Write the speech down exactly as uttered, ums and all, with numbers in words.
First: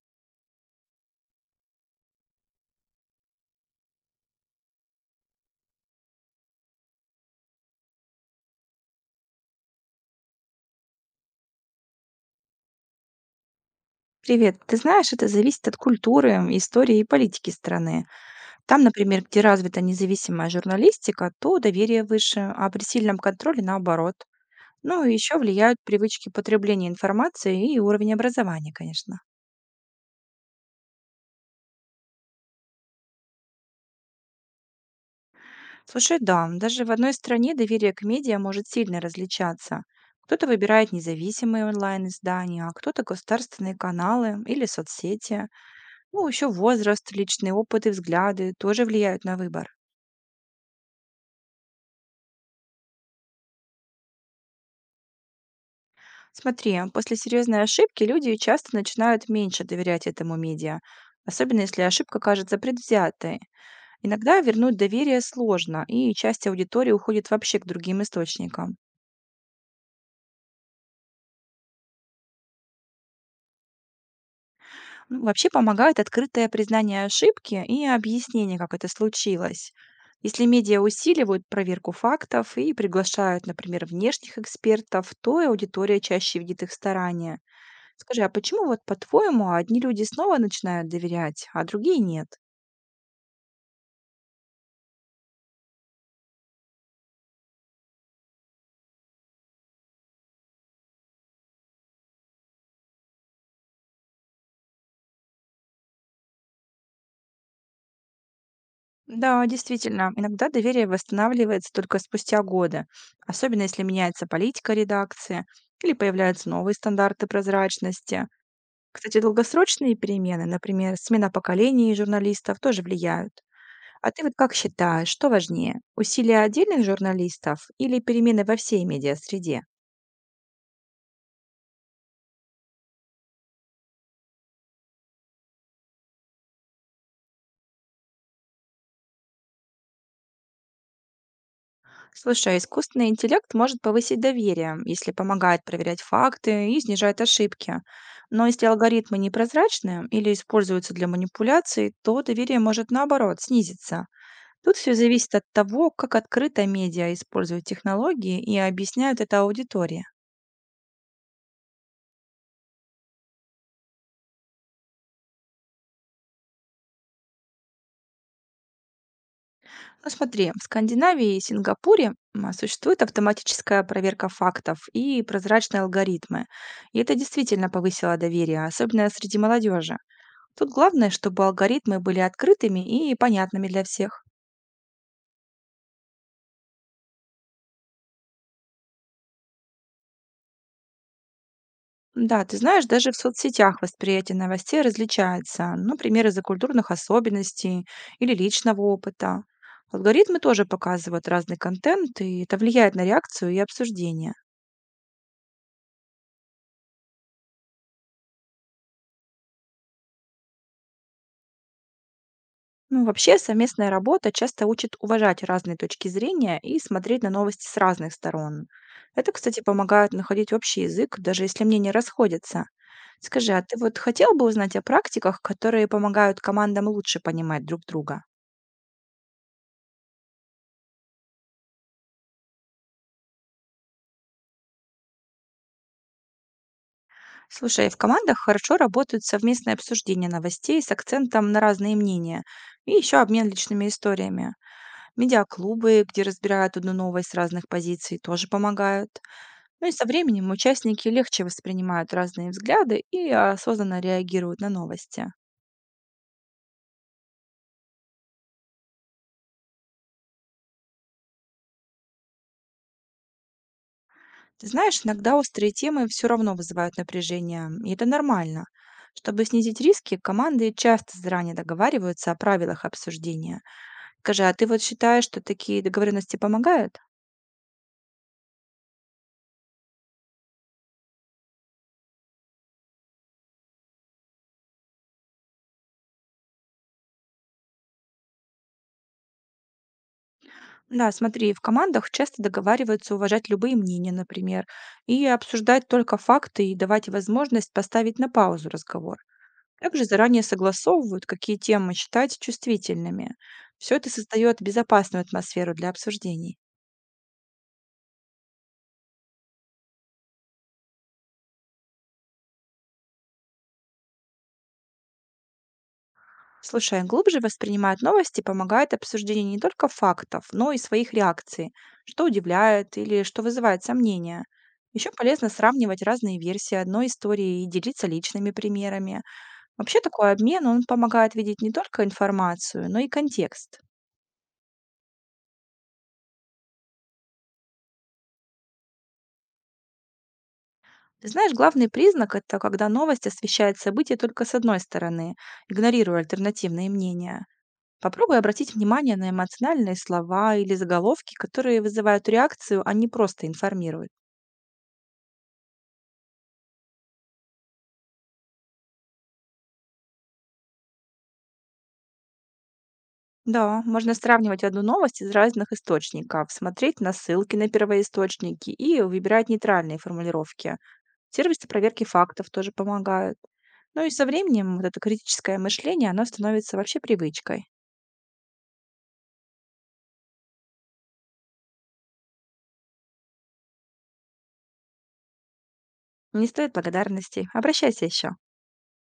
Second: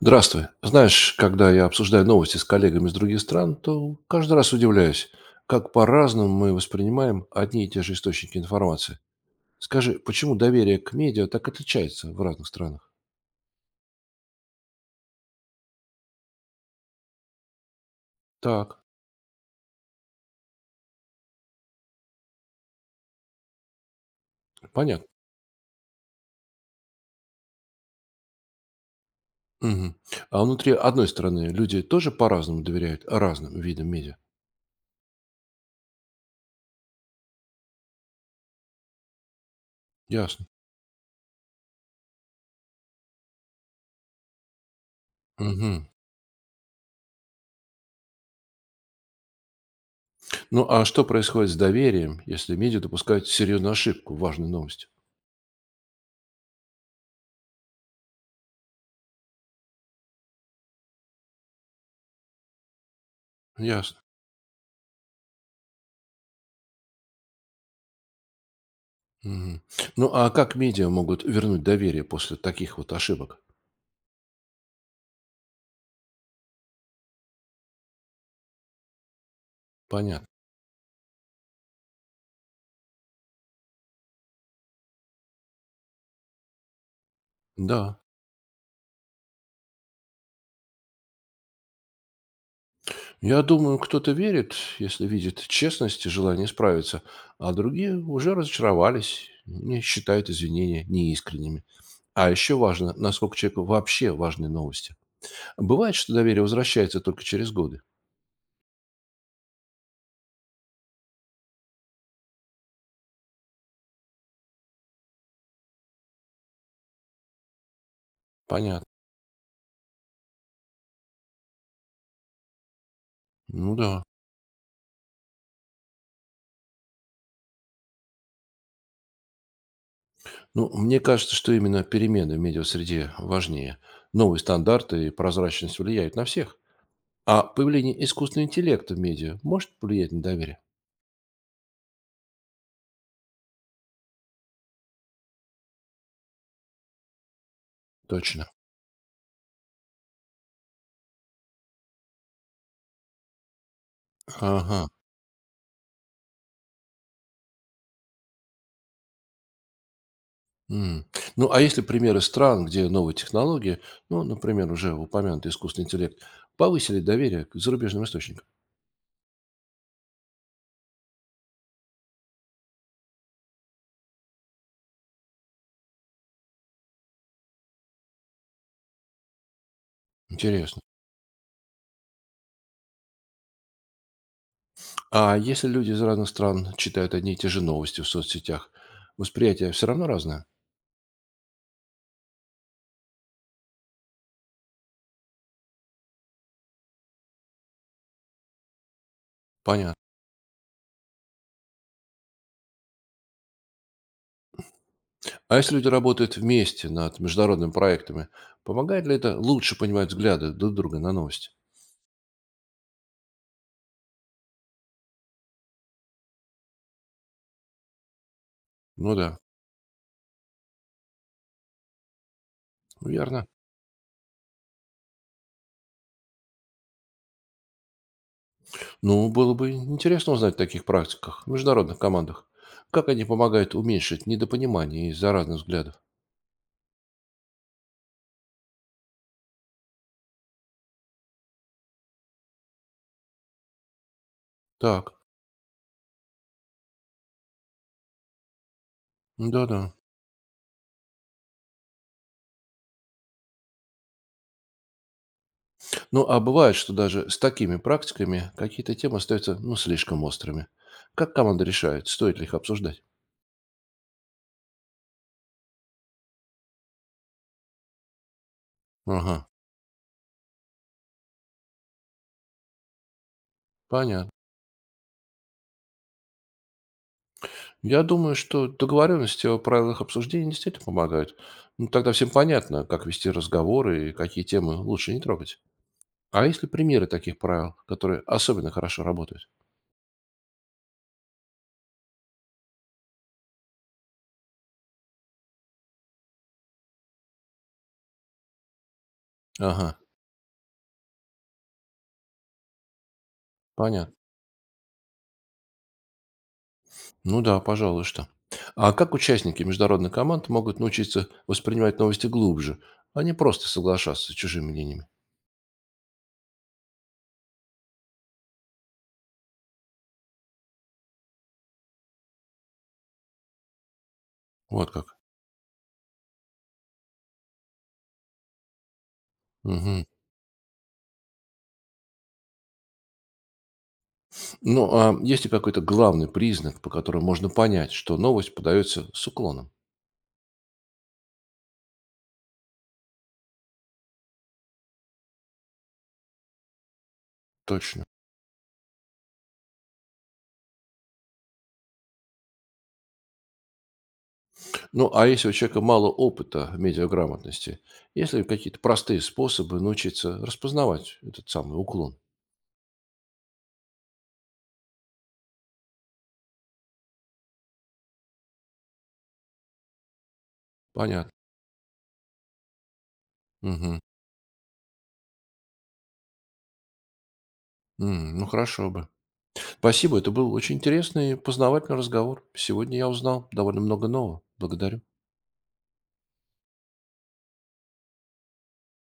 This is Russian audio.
Здравствуй. Знаешь, когда я обсуждаю новости с коллегами из других стран, то каждый раз удивляюсь, как по-разному мы воспринимаем одни и те же источники информации. Скажи, почему доверие к медиа так отличается в разных странах? Привет. Ты знаешь, это зависит от культуры, м, истории и политики страны. Так, Там, например, где развита независимая журналистика, то доверие выше, а при сильном контроле наоборот. Ну понятно. и еще влияют привычки потребления информации и уровень образования, конечно. Мгм. А внутри одной страны люди тоже по-разному доверяют разным видам медиа? Слушай, да, даже в одной стране доверие к медиа может сильно различаться. Кто-то Ясно. выбирает независимые онлайн-издания, а кто-то государственные каналы или соцсети. Мгм. Ну, еще возраст, личные опыт и взгляды тоже влияют на выбор. Ну а что происходит с доверием, если медиа допускают серьезную ошибку в важной новости? Смотри, после серьезной ошибки люди часто начинают меньше доверять этому медиа, особенно если ошибка кажется предвзятой. Ясно. Иногда вернуть доверие сложно, и часть аудитории уходит вообще к другим источникам. Мгм. Ну а как медиа могут вернуть доверие после таких вот ошибок? Ну, вообще помогает открытое признание ошибки и объяснение, как это случилось. Понятно. Если медиа усиливают проверку фактов и приглашают, например, внешних экспертов, то и аудитория чаще видит их старания. Да. Скажи, а почему вот по-твоему одни люди снова начинают доверять, а другие нет? Я думаю, кто-то верит, если видит честность и желание справиться, а другие уже разочаровались не считают извинения неискренними. А еще важно, насколько человеку вообще важны новости. Бывает, что доверие возвращается только через годы. Да, действительно, иногда доверие восстанавливается только спустя годы, особенно если меняется политика редакции или появляются новые стандарты прозрачности. Понятно. Кстати, долгосрочные перемены, например, смена поколений журналистов, тоже влияют. Ну да. А ты вот как считаешь, что важнее, усилия отдельных журналистов или перемены во всей медиасреде? Ну, мне кажется, что именно перемены в медиасреде важнее. Новые стандарты и прозрачность влияют на всех. А появление искусственного интеллекта в медиа может повлиять на доверие? Слушай, а искусственный интеллект может повысить доверие, если помогает проверять факты и снижает ошибки. Точно. Но если алгоритмы непрозрачны или используются для манипуляций, то доверие может наоборот снизиться. Тут Ага. все зависит от того, как открыто медиа используют технологии и объясняют это аудитории. М. Ну, а если примеры стран, где новые технологии, ну, например, уже упомянутый искусственный интеллект, повысили доверие к зарубежным источникам? Ну смотри, в Скандинавии и Сингапуре м, а, существует автоматическая проверка фактов и прозрачные алгоритмы. И это действительно повысило доверие, особенно среди молодежи. Тут Интересно. главное, чтобы алгоритмы были открытыми и понятными для всех. А если люди из разных стран читают одни и те же новости в соцсетях, восприятие все равно разное? Да, ты знаешь, даже в соцсетях восприятие новостей различается, ну, например, из-за культурных особенностей или личного опыта. Понятно. Алгоритмы тоже показывают разный контент, и это влияет на реакцию и обсуждение. А если люди работают вместе над международными проектами, помогает ли это лучше понимать взгляды друг друга на новости? Ну, вообще, совместная работа часто учит уважать разные точки зрения и смотреть на новости с разных сторон. Ну Это, да, кстати, помогает находить общий язык, даже если мнения расходятся. верно. Скажи, а ты вот хотел бы узнать о практиках, которые помогают командам лучше понимать друг друга? Ну, было бы интересно узнать о таких практиках в международных командах. Как они помогают уменьшить недопонимание из-за разных взглядов? Слушай, в командах хорошо работают совместные обсуждения новостей с акцентом на разные мнения и еще обмен личными историями. Так, Медиаклубы, где разбирают одну новость с разных позиций, тоже помогают. да-да. Ну и со временем участники легче воспринимают разные взгляды и осознанно реагируют на новости. Ну, а бывает, что даже с такими практиками какие-то темы остаются, ну, слишком острыми. Как команда решает, стоит ли их обсуждать? Ты знаешь, иногда острые темы все равно вызывают напряжение, и это нормально. Ага, Чтобы снизить риски, команды часто заранее договариваются о правилах обсуждения. понятно. Скажи, а ты вот считаешь, что такие договоренности помогают? Я думаю, что договоренности о правилах обсуждения действительно помогают. Ну, тогда всем понятно, как вести разговоры и какие темы лучше не трогать. А есть ли примеры таких правил, которые особенно хорошо работают? Да, смотри, в командах часто договариваются уважать любые мнения, например, и обсуждать только факты и давать возможность поставить на паузу разговор. Ага, Также заранее согласовывают, какие темы считать чувствительными. Все это понятно. создает безопасную атмосферу для обсуждений. Ну да, пожалуй, что. А как участники международных команд могут научиться воспринимать новости глубже, а не просто соглашаться с чужими мнениями? Слушай, а глубже воспринимать новости помогает обсуждение не только фактов, но и своих реакций, что удивляет или что вызывает сомнения. Вот Еще как. полезно сравнивать разные версии одной истории и делиться личными примерами. Вообще Мгм. такой обмен, он помогает видеть не только информацию, но и контекст. Ну, а есть ли какой-то главный признак, по которому можно понять, что новость подается с уклоном? Ты знаешь, главный признак– это когда новость освещает события только с одной стороны, игнорируя альтернативные мнения. Точно. Попробуй обратить внимание на эмоциональные слова или заголовки, которые вызывают реакцию, а не просто информируют. Ну, а если у человека мало опыта медиаграмотности, есть ли какие-то простые способы научиться распознавать этот самый уклон? Да, можно сравнивать одну новость из разных источников, смотреть на ссылки на первоисточники и выбирать нейтральные формулировки. Понятно. Сервисы проверки фактов тоже помогают. Мгм. Ну и со временем вот это критическое мышление, оно становится вообще привычкой. М, ну, хорошо бы. Спасибо, это был очень интересный и познавательный разговор. Сегодня я узнал довольно много нового. Благодарю. Не стоит благодарности. Обращайся еще.